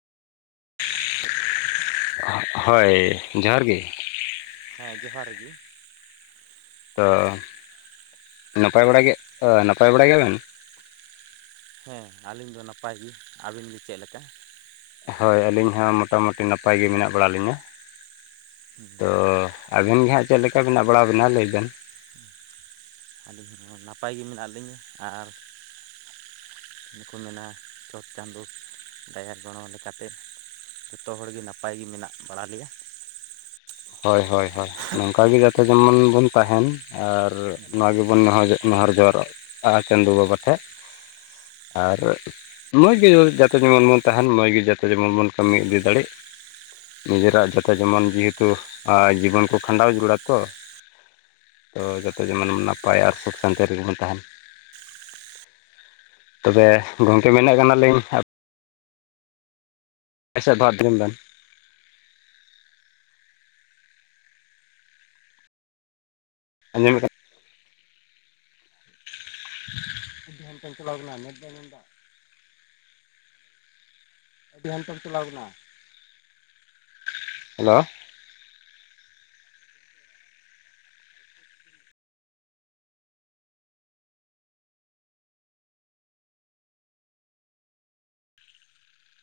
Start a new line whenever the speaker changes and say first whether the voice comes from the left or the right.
left: [inaudible] ᱦᱳᱭ ᱡᱚᱦᱟᱨ ᱜᱮ ᱾
right: ᱦᱮᱸ ᱡᱚᱦᱟᱨ ᱜᱤ᱾
left: ᱛᱚ ᱱᱟᱯᱟᱭ ᱵᱟᱲᱟ ᱜᱮ ᱱᱟᱯᱟᱭ ᱵᱟᱲᱟ ᱜᱮᱭᱟᱵᱮᱱ?
right: ᱦᱮᱸ ᱟᱹᱞᱤᱧ ᱫᱚ ᱱᱟᱯᱟᱭ ᱜᱮ ᱟᱹᱵᱤᱱ ᱜᱮ ᱪᱮᱫ ᱞᱮᱠᱟ?
left: ᱦᱳᱭ ᱟᱹᱞᱤᱧ ᱦᱚᱸ ᱢᱚᱴᱟ ᱢᱩᱴᱤ ᱱᱟᱯᱟᱭ ᱜᱮ ᱢᱮᱱᱟᱜ ᱵᱟᱲᱟ ᱞᱤᱧᱼᱟ [inaudible] ᱛᱚ ᱟᱵᱮᱱ ᱜᱮ ᱦᱟᱸᱜ ᱪᱮᱫ ᱞᱮᱠᱟ ᱢᱮᱱᱟᱜ ᱵᱟᱲᱟ ᱵᱮᱱᱟ ᱞᱟᱹᱭᱵᱤᱱ?
right: [inaudible] ᱟᱹᱞᱤᱧ ᱦᱚᱸ ᱱᱟᱯᱟᱭ ᱜᱮ ᱢᱮᱱᱟᱜ ᱞᱤᱧᱟ ᱟᱨ ᱚᱱᱮ ᱠᱩ ᱢᱮᱱᱟ ᱪᱷᱚᱴ ᱪᱟᱸᱫᱳ ᱫᱟᱭᱟ ᱜᱚᱲᱚ ᱞᱮᱠᱟᱛᱮ ᱡᱷᱚᱛᱚ ᱦᱚᱲᱜᱮ ᱱᱟᱯᱟᱭᱜ ᱜᱮ ᱢᱮᱱᱟᱜ ᱵᱟᱲᱟ ᱞᱮᱭᱟ ᱾
left: ᱦᱳᱭ ᱦᱳᱭ ᱦᱳᱭ ᱱᱚᱝᱠᱟ ᱜᱮ ᱡᱟᱛᱮ ᱡᱮᱢᱚᱱ ᱵᱚᱱ ᱛᱟᱦᱮᱱ ᱟᱨ ᱱᱚᱣᱟ ᱜᱮᱵᱚᱱ ᱱᱮᱦᱚᱨᱚᱜ ᱱᱚᱦᱚᱨ ᱡᱚᱦᱨᱚᱜᱼᱟ ᱪᱟᱸᱫᱚ ᱵᱟᱵᱟ ᱴᱷᱮᱡ ᱟᱨ ᱢᱚᱡᱽ ᱜᱮ ᱡᱟᱛᱮ ᱡᱮᱢᱚᱱ ᱵᱚᱱ ᱛᱟᱦᱮᱱ ᱢᱚᱡᱽ ᱜᱮ ᱡᱟᱛᱮ ᱡᱮᱢᱚᱱ ᱵᱚᱱ ᱠᱟᱹᱢᱤ ᱤᱫᱤ ᱫᱟᱲᱮᱜ ᱱᱤᱡᱮᱨᱟᱜ ᱡᱟᱛᱮ ᱡᱮᱢᱚᱱ ᱡᱮᱦᱮᱛᱩ ᱡᱤᱵᱚᱱ ᱠᱚ ᱠᱷᱟᱸᱰᱟᱣ ᱡᱟᱹᱨᱩᱲᱟ ᱛᱚ ᱛᱚ ᱡᱚᱛᱚ ᱡᱮᱢᱚᱱ ᱱᱟᱯᱟᱭᱟ ᱟᱨ ᱥᱩᱠ ᱥᱟᱱᱛᱮ ᱨᱮᱜᱮ ᱵᱚᱱ ᱛᱟᱦᱮᱱ᱾ ᱛᱚᱵᱮ ᱜᱚᱝᱠᱮ ᱢᱮᱱᱮᱫ ᱠᱟᱱᱟᱞᱤᱧ [unintelligible] ᱵᱟᱨ ᱫᱷᱮᱢ ᱜᱟᱱ ᱟᱸᱡᱚᱢ [inaudible] [inaudible] ᱦᱮᱞᱳ,